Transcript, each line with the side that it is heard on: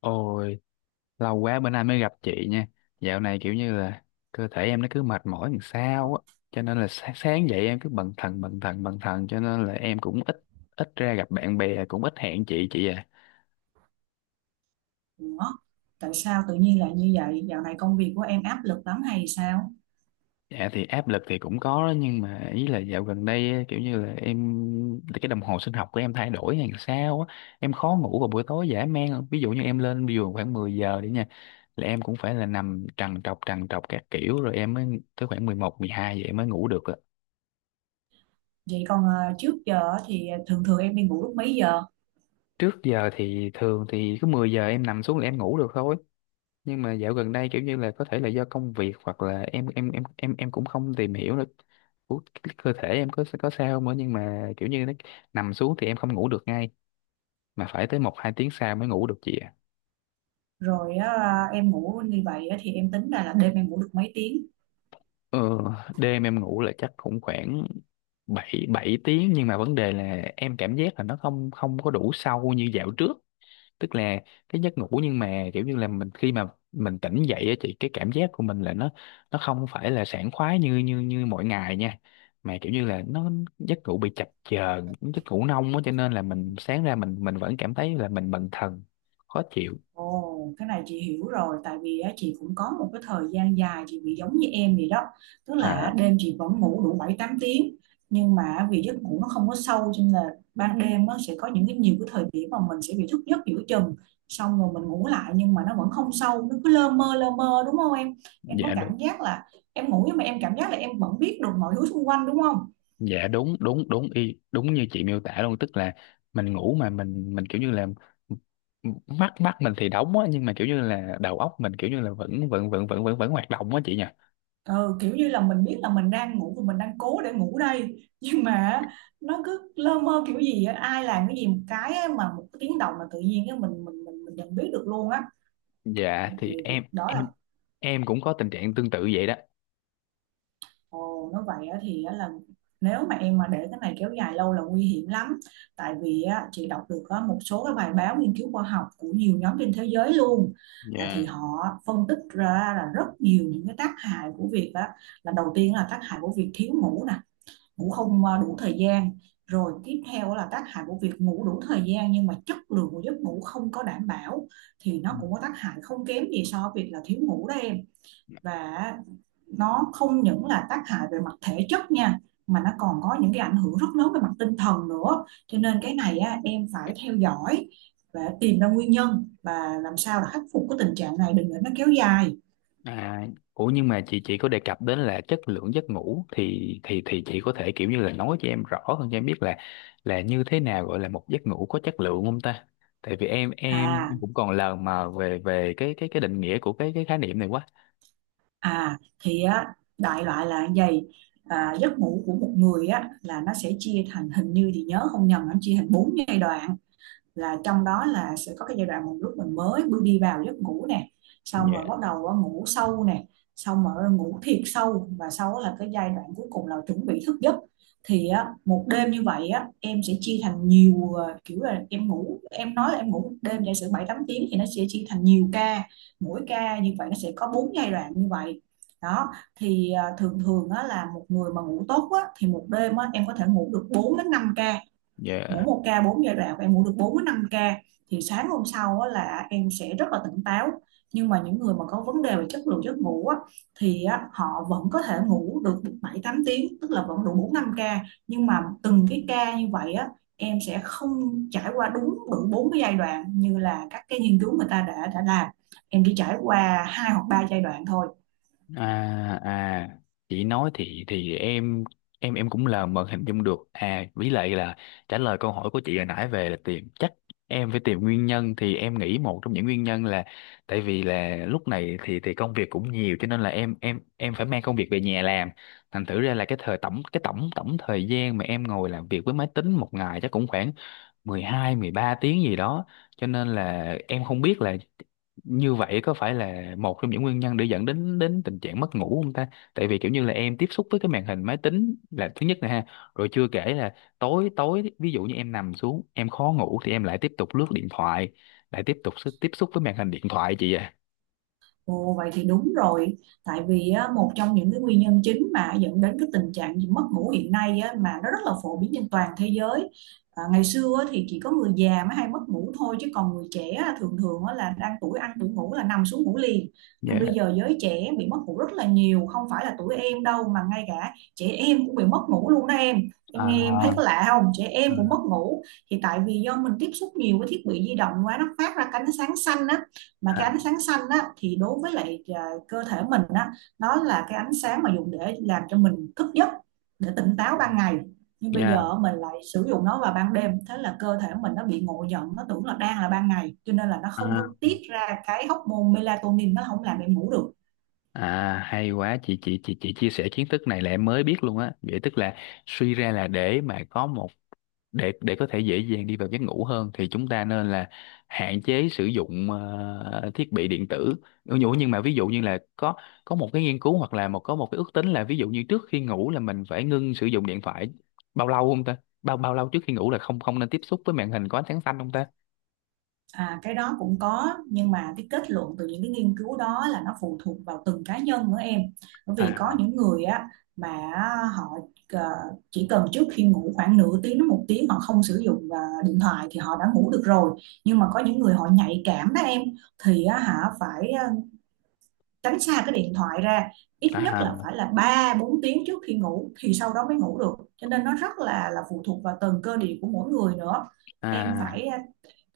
left: Ôi, lâu quá bữa nay mới gặp chị nha. Dạo này kiểu như là cơ thể em nó cứ mệt mỏi làm sao á. Cho nên là sáng dậy em cứ bần thần cho nên là em cũng ít ít ra gặp bạn bè cũng ít hẹn chị à.
right: Ủa, tại sao tự nhiên lại như vậy? Dạo này công việc của em áp lực lắm hay sao?
left: Dạ thì áp lực thì cũng có đó, nhưng mà ý là dạo gần đây á, kiểu như là em cái đồng hồ sinh học của em thay đổi hay làm sao á. Em khó ngủ vào buổi tối dã man. Ví dụ như em lên giường khoảng 10 giờ đi nha, là em cũng phải là nằm trằn trọc các kiểu rồi em mới tới khoảng 11 12 vậy mới ngủ được.
right: Vậy còn trước giờ á thì thường thường em đi ngủ lúc mấy giờ?
left: Trước giờ thì thường thì cứ 10 giờ em nằm xuống là em ngủ được thôi. Nhưng mà dạo gần đây kiểu như là có thể là do công việc, hoặc là em cũng không tìm hiểu được của cái cơ thể em có sao không nữa, nhưng mà kiểu như nó nằm xuống thì em không ngủ được ngay, mà phải tới một hai tiếng sau mới ngủ được chị ạ.
right: Rồi á, em ngủ như vậy á thì em tính ra là đêm em ngủ được mấy tiếng?
left: Ờ, Đêm em ngủ là chắc cũng khoảng bảy bảy tiếng, nhưng mà vấn đề là em cảm giác là nó không không có đủ sâu như dạo trước. Tức là cái giấc ngủ, nhưng mà kiểu như là mình khi mà mình tỉnh dậy á chị, cái cảm giác của mình là nó không phải là sảng khoái như như như mọi ngày nha, mà kiểu như là nó giấc ngủ bị chập chờn, giấc ngủ nông á, cho nên là mình sáng ra mình vẫn cảm thấy là mình bần thần, khó chịu.
right: Ồ, cái này chị hiểu rồi, tại vì á, chị cũng có một cái thời gian dài chị bị giống như em vậy đó, tức là
left: À,
right: đêm chị vẫn ngủ đủ 7 8 tiếng nhưng mà vì giấc ngủ nó không có sâu cho nên là ban đêm nó sẽ có những cái nhiều cái thời điểm mà mình sẽ bị thức giấc giữa chừng, xong rồi mình ngủ lại nhưng mà nó vẫn không sâu, nó cứ lơ mơ lơ mơ, đúng không em? Em có
left: dạ đúng.
right: cảm giác là em ngủ nhưng mà em cảm giác là em vẫn biết được mọi thứ xung quanh đúng không?
left: Dạ đúng, đúng y đúng như chị miêu tả luôn, tức là mình ngủ mà mình kiểu như là mắt mắt mình thì đóng á, nhưng mà kiểu như là đầu óc mình kiểu như là vẫn vẫn vẫn vẫn vẫn vẫn hoạt động á chị nhỉ.
right: Ừ, kiểu như là mình biết là mình đang ngủ và mình đang cố để ngủ đây nhưng mà nó cứ lơ mơ kiểu gì á, ai làm cái gì một cái á, mà một cái tiếng động là tự nhiên á, mình nhận biết được luôn á.
left: dạ
right: Thì
left: thì em
right: đó là
left: em em cũng có tình trạng tương tự vậy đó.
right: ồ nó vậy á, thì á, là nếu mà em mà để cái này kéo dài lâu là nguy hiểm lắm. Tại vì á, chị đọc được á, một số cái bài báo nghiên cứu khoa học của nhiều nhóm trên thế giới luôn. Ờ, thì
left: Dạ.
right: họ phân tích ra là rất nhiều những cái tác hại của việc á, là đầu tiên là tác hại của việc thiếu ngủ nè, ngủ không đủ thời gian, rồi tiếp theo là tác hại của việc ngủ đủ thời gian nhưng mà chất lượng của giấc ngủ không có đảm bảo thì
left: Ừ.
right: nó cũng có tác hại không kém gì so với việc là thiếu ngủ đó em. Và nó không những là tác hại về mặt thể chất nha mà nó còn có những cái ảnh hưởng rất lớn về mặt tinh thần nữa, cho nên cái này á, em phải theo dõi và tìm ra nguyên nhân và làm sao là khắc phục cái tình trạng này đừng để nó kéo dài.
left: À, ủa nhưng mà chị có đề cập đến là chất lượng giấc ngủ, thì thì chị có thể kiểu như là nói cho em rõ hơn, cho em biết là như thế nào gọi là một giấc ngủ có chất lượng không ta? Tại vì em
right: À,
left: cũng còn lờ mờ về về cái cái định nghĩa của cái khái niệm này quá.
right: À thì á, đại loại là như vậy. Giấc ngủ của một người á là nó sẽ chia thành, hình như thì nhớ không nhầm nó chia thành 4 giai đoạn, là trong đó là sẽ có cái giai đoạn một lúc mình mới bước đi vào giấc ngủ nè, xong rồi
left: Dạ.
right: bắt đầu ngủ sâu nè, xong rồi ngủ thiệt sâu, và sau là cái giai đoạn cuối cùng là chuẩn bị thức giấc. Thì á, một đêm như vậy á, em sẽ chia thành nhiều kiểu là em ngủ, em nói là em ngủ một đêm giả sử 7 8 tiếng thì nó sẽ chia thành nhiều ca, mỗi ca như vậy nó sẽ có bốn giai đoạn như vậy đó. Thì thường thường á, là một người mà ngủ tốt á, thì một đêm á, em có thể ngủ được 4 đến 5 ca, mỗi
left: Dạ.
right: một ca 4 giai đoạn và em ngủ được 4 đến 5 ca, thì sáng hôm sau á, là em sẽ rất là tỉnh táo. Nhưng mà những người mà có vấn đề về chất lượng giấc ngủ á, thì á, họ vẫn có thể ngủ được 7 8 tiếng, tức là vẫn đủ 4 5 ca, nhưng mà từng cái ca như vậy á, em sẽ không trải qua đúng đủ bốn cái giai đoạn như là các cái nghiên cứu người ta đã làm, em chỉ trải qua hai hoặc ba giai đoạn thôi.
left: À à, chị nói thì em em cũng là mờ hình dung được, à với lại là trả lời câu hỏi của chị hồi nãy về là tìm, chắc em phải tìm nguyên nhân, thì em nghĩ một trong những nguyên nhân là tại vì là lúc này thì công việc cũng nhiều, cho nên là em phải mang công việc về nhà làm, thành thử ra là cái thời tổng cái tổng tổng thời gian mà em ngồi làm việc với máy tính một ngày chắc cũng khoảng 12 13 tiếng gì đó. Cho nên là em không biết là như vậy có phải là một trong những nguyên nhân để dẫn đến đến tình trạng mất ngủ không ta? Tại vì kiểu như là em tiếp xúc với cái màn hình máy tính là thứ nhất nè ha, rồi chưa kể là tối tối ví dụ như em nằm xuống em khó ngủ thì em lại tiếp tục lướt điện thoại, lại tiếp tục tiếp xúc với màn hình điện thoại chị ạ.
right: Ồ, vậy thì đúng rồi. Tại vì á, một trong những cái nguyên nhân chính mà dẫn đến cái tình trạng gì mất ngủ hiện nay á, mà nó rất là phổ biến trên toàn thế giới. À, ngày xưa á, thì chỉ có người già mới hay mất ngủ thôi chứ còn người trẻ á, thường thường á, là đang tuổi ăn tuổi ngủ là nằm xuống ngủ liền. Nhưng bây
left: Yeah.
right: giờ giới trẻ bị mất ngủ rất là nhiều, không phải là tuổi em đâu mà ngay cả trẻ em cũng bị mất ngủ luôn đó em. Em nghe em thấy
left: À,
right: có lạ không, trẻ em cũng mất
left: à,
right: ngủ. Thì tại vì do mình tiếp xúc nhiều với thiết bị di động quá, nó phát ra cái ánh sáng xanh á, mà
left: à,
right: cái ánh sáng xanh á, thì đối với lại cơ thể mình á, nó là cái ánh sáng mà dùng để làm cho mình thức giấc, để tỉnh táo ban ngày, nhưng bây
left: yeah.
right: giờ mình lại sử dụng nó vào ban đêm, thế là cơ thể mình nó bị ngộ nhận, nó tưởng là đang là ban ngày cho nên là nó không có
left: à,
right: tiết ra cái hormone melatonin, nó không làm em ngủ được.
left: Hay quá chị, chị chia sẻ kiến thức này là em mới biết luôn á. Vậy tức là suy ra là để có thể dễ dàng đi vào giấc ngủ hơn thì chúng ta nên là hạn chế sử dụng thiết bị điện tử. Ừ, nhưng mà ví dụ như là có một cái nghiên cứu, hoặc là có một cái ước tính là, ví dụ như trước khi ngủ là mình phải ngưng sử dụng điện thoại bao lâu không ta? Bao bao lâu trước khi ngủ là không không nên tiếp xúc với màn hình có ánh sáng xanh không ta?
right: À, cái đó cũng có nhưng mà cái kết luận từ những cái nghiên cứu đó là nó phụ thuộc vào từng cá nhân nữa em. Bởi
left: À.
right: vì có những người á mà họ ờ, chỉ cần trước khi ngủ khoảng nửa tiếng đến 1 tiếng họ không sử dụng điện thoại thì họ đã ngủ được rồi. Nhưng mà có những người họ nhạy cảm đó em, thì á, hả phải tránh xa cái điện thoại ra ít nhất
left: À.
right: là phải là 3 4 tiếng trước khi ngủ thì sau đó mới ngủ được, cho nên nó rất là phụ thuộc vào từng cơ địa của mỗi người nữa. Em
left: À.
right: phải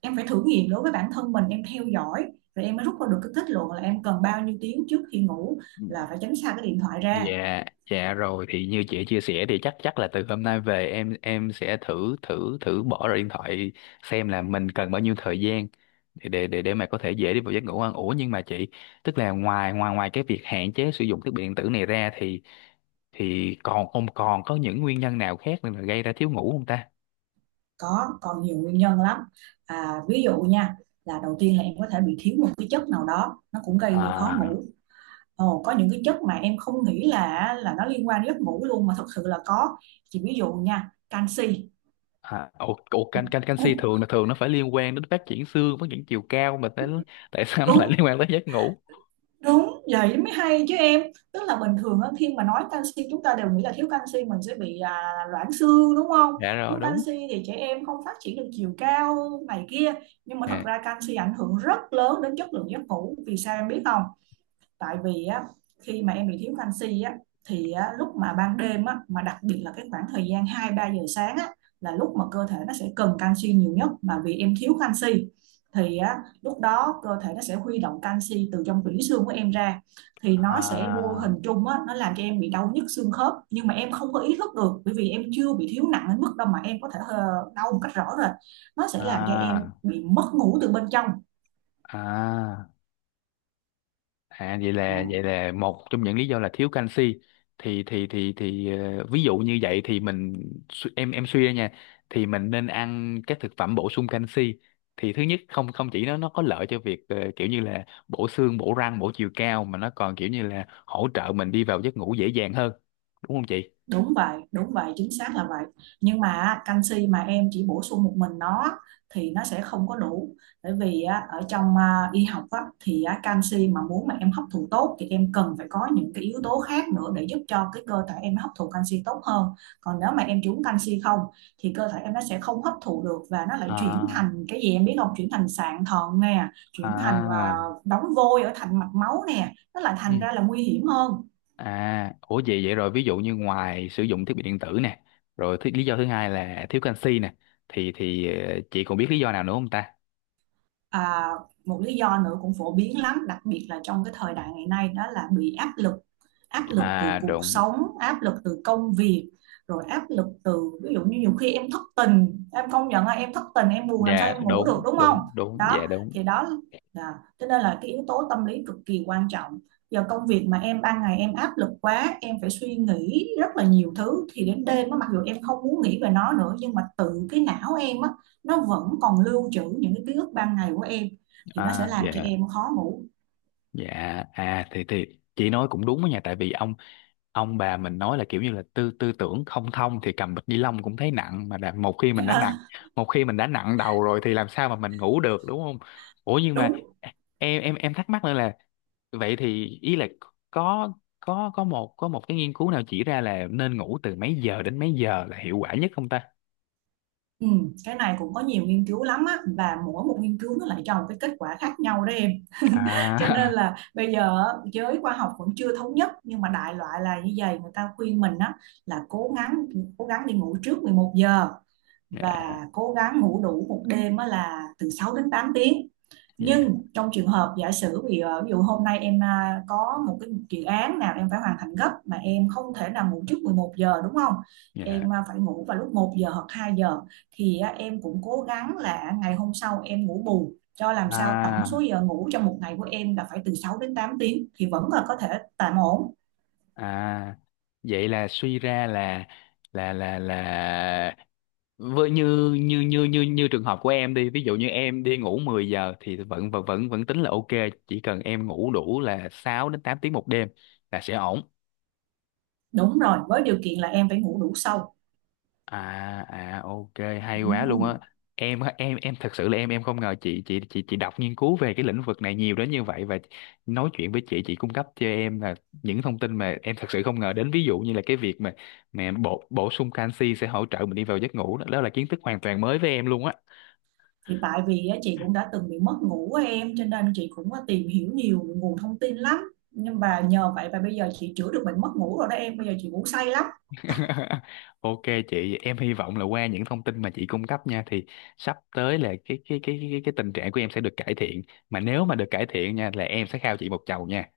right: em phải thử nghiệm đối với bản thân mình, em theo dõi rồi em mới rút ra được cái kết luận là em cần bao nhiêu tiếng trước khi ngủ là phải tránh xa cái điện thoại ra.
left: Dạ, dạ rồi thì như chị chia sẻ thì chắc chắc là từ hôm nay về em sẽ thử thử thử bỏ ra điện thoại, xem là mình cần bao nhiêu thời gian để mà có thể dễ đi vào giấc ngủ hơn. Ủa nhưng mà chị, tức là ngoài ngoài ngoài cái việc hạn chế sử dụng thiết bị điện tử này ra thì còn còn có những nguyên nhân nào khác nữa là gây ra thiếu ngủ không ta?
right: Có, còn nhiều nguyên nhân lắm. À, ví dụ nha, là đầu tiên là em có thể bị thiếu một cái chất nào đó nó cũng gây khó
left: À
right: ngủ. Ồ, có những cái chất mà em không nghĩ là nó liên quan đến giấc ngủ luôn mà thật sự là có, chỉ ví dụ nha, canxi.
left: à. Ủa,
right: Ồ,
left: canxi thường là thường nó phải liên quan đến phát triển xương, phát triển chiều cao mà, tại tại sao nó lại
right: đúng.
left: liên quan tới giấc ngủ?
right: Đúng, vậy mới hay chứ em. Tức là bình thường á, khi mà nói canxi chúng ta đều nghĩ là thiếu canxi mình sẽ bị loãng xương đúng không?
left: Dạ, rồi
right: Thiếu
left: đúng.
right: canxi thì trẻ em không phát triển được chiều cao này kia. Nhưng mà thật
left: Dạ.
right: ra canxi ảnh hưởng rất lớn đến chất lượng giấc ngủ. Vì sao em biết không? Tại vì á, khi mà em bị thiếu canxi á thì á, lúc mà ban đêm á, mà đặc biệt là cái khoảng thời gian 2 3 giờ sáng á, là lúc mà cơ thể nó sẽ cần canxi nhiều nhất, mà vì em thiếu canxi thì á, lúc đó cơ thể nó sẽ huy động canxi từ trong tủy xương của em ra, thì nó sẽ vô hình
left: À
right: chung á, nó làm cho em bị đau nhức xương khớp nhưng mà em không có ý thức được, bởi vì em chưa bị thiếu nặng đến mức đâu mà em có thể đau một cách rõ rệt, nó sẽ làm cho em
left: à
right: bị mất ngủ từ bên trong.
left: à. À vậy là, vậy là một trong những lý do là thiếu canxi, thì thì ờ, ví dụ như vậy thì mình, em suy ra nha, thì mình nên ăn các thực phẩm bổ sung canxi, thì thứ nhất không không chỉ nó có lợi cho việc ờ, kiểu như là bổ xương, bổ răng, bổ chiều cao, mà nó còn kiểu như là hỗ trợ mình đi vào giấc ngủ dễ dàng hơn, đúng không chị?
right: Đúng vậy, chính xác là vậy. Nhưng mà á, canxi mà em chỉ bổ sung một mình nó thì nó sẽ không có đủ. Bởi vì á, ở trong y học á, thì á, canxi mà muốn mà em hấp thụ tốt thì em cần phải có những cái yếu tố khác nữa để giúp cho cái cơ thể em hấp thụ canxi tốt hơn. Còn nếu mà em chỉ uống canxi không thì cơ thể em nó sẽ không hấp thụ được và nó lại chuyển
left: À.
right: thành cái gì em biết không? Chuyển thành sạn thận nè, chuyển thành
left: À.
right: đóng vôi ở thành mạch máu nè. Nó lại thành ra là nguy hiểm hơn.
left: À, ủa vậy, vậy rồi ví dụ như ngoài sử dụng thiết bị điện tử nè, rồi thứ, lý do thứ hai là thiếu canxi nè, thì ờ, chị còn biết lý do nào nữa không ta?
right: À, một lý do nữa cũng phổ biến lắm, đặc biệt là trong cái thời đại ngày nay, đó là bị áp lực từ
left: À
right: cuộc
left: đúng,
right: sống, áp lực từ công việc, rồi áp lực từ ví dụ như nhiều khi em thất tình, em công nhận là em thất tình, em buồn làm sao
left: dạ
right: em ngủ được
left: đúng,
right: đúng không?
left: đúng, đúng,
right: Đó,
left: dạ đúng.
right: thì đó là cho nên là cái yếu tố tâm lý cực kỳ quan trọng. Giờ công việc mà em ban ngày em áp lực quá, em phải suy nghĩ rất là nhiều thứ thì đến đêm á, mặc dù em không muốn nghĩ về nó nữa nhưng mà tự cái não em á, nó vẫn còn lưu trữ những cái ký ức ban ngày của em thì nó sẽ
left: À
right: làm cho
left: dạ,
right: em khó ngủ.
left: dạ. À thì chị nói cũng đúng đó nha, tại vì ông bà mình nói là kiểu như là tư tư tưởng không thông thì cầm bịch ni lông cũng thấy nặng mà, đã, một khi mình đã nặng, đầu rồi thì làm sao mà mình ngủ được, đúng không? Ủa nhưng mà
right: Đúng.
left: em thắc mắc nữa là, vậy thì ý là có có một cái nghiên cứu nào chỉ ra là nên ngủ từ mấy giờ đến mấy giờ là hiệu quả nhất không ta?
right: Ừ, cái này cũng có nhiều nghiên cứu lắm á, và mỗi một nghiên cứu nó lại cho một cái kết quả khác nhau đó em. Cho nên
left: À.
right: là bây giờ á, giới khoa học vẫn chưa thống nhất, nhưng mà đại loại là như vậy, người ta khuyên mình á là cố gắng, cố gắng đi ngủ trước 11 giờ
left: yeah.
right: và cố gắng ngủ đủ một đêm là từ 6 đến 8 tiếng.
left: Yeah.
right: Nhưng trong trường hợp giả sử ví dụ, hôm nay em có một cái dự án nào em phải hoàn thành gấp mà em không thể nào ngủ trước 11 giờ đúng không?
left: Yeah.
right: Em phải ngủ vào lúc 1 giờ hoặc 2 giờ thì em cũng cố gắng là ngày hôm sau em ngủ bù cho làm sao tổng số
left: À
right: giờ ngủ trong một ngày của em là phải từ 6 đến 8 tiếng thì vẫn là có thể tạm ổn.
left: à, vậy là suy ra là, là là là với như như như như như trường hợp của em đi, ví dụ như em đi ngủ 10 giờ thì vẫn vẫn tính là ok, chỉ cần em ngủ đủ là 6 đến 8 tiếng một đêm là sẽ ổn.
right: Đúng rồi, với điều kiện là em phải ngủ đủ sâu.
left: À. À ok, hay quá luôn
right: Ừ.
left: á. Em á, em thật sự là em không ngờ chị, chị đọc nghiên cứu về cái lĩnh vực này nhiều đến như vậy. Và nói chuyện với chị cung cấp cho em là những thông tin mà em thật sự không ngờ đến, ví dụ như là cái việc mà bổ bổ sung canxi sẽ hỗ trợ mình đi vào giấc ngủ đó, đó là kiến thức hoàn toàn mới với em luôn á.
right: Thì tại vì á, chị cũng đã từng bị mất ngủ á em, cho nên chị cũng có tìm hiểu nhiều nguồn thông tin lắm, nhưng mà nhờ vậy mà bây giờ chị chữa được bệnh mất ngủ rồi đó em, bây giờ chị ngủ say lắm.
left: Ok chị, em hy vọng là qua những thông tin mà chị cung cấp nha thì sắp tới là cái tình trạng của em sẽ được cải thiện, mà nếu mà được cải thiện nha là em sẽ khao chị một chầu nha.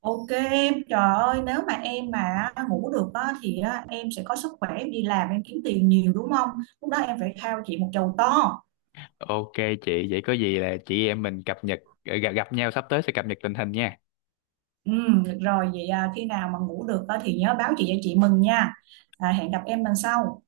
right: OK em, trời ơi, nếu mà em mà ngủ được á, thì á, em sẽ có sức khỏe, em đi làm em kiếm tiền nhiều đúng không, lúc đó em phải khao chị một chầu to.
left: Ok chị, vậy có gì là chị em mình cập nhật ờ, gặp gặp nhau sắp tới sẽ cập nhật tình hình nha.
right: Ừ, được rồi, vậy à, khi nào mà ngủ được á, thì nhớ báo chị cho chị mừng nha. À, hẹn gặp em lần sau.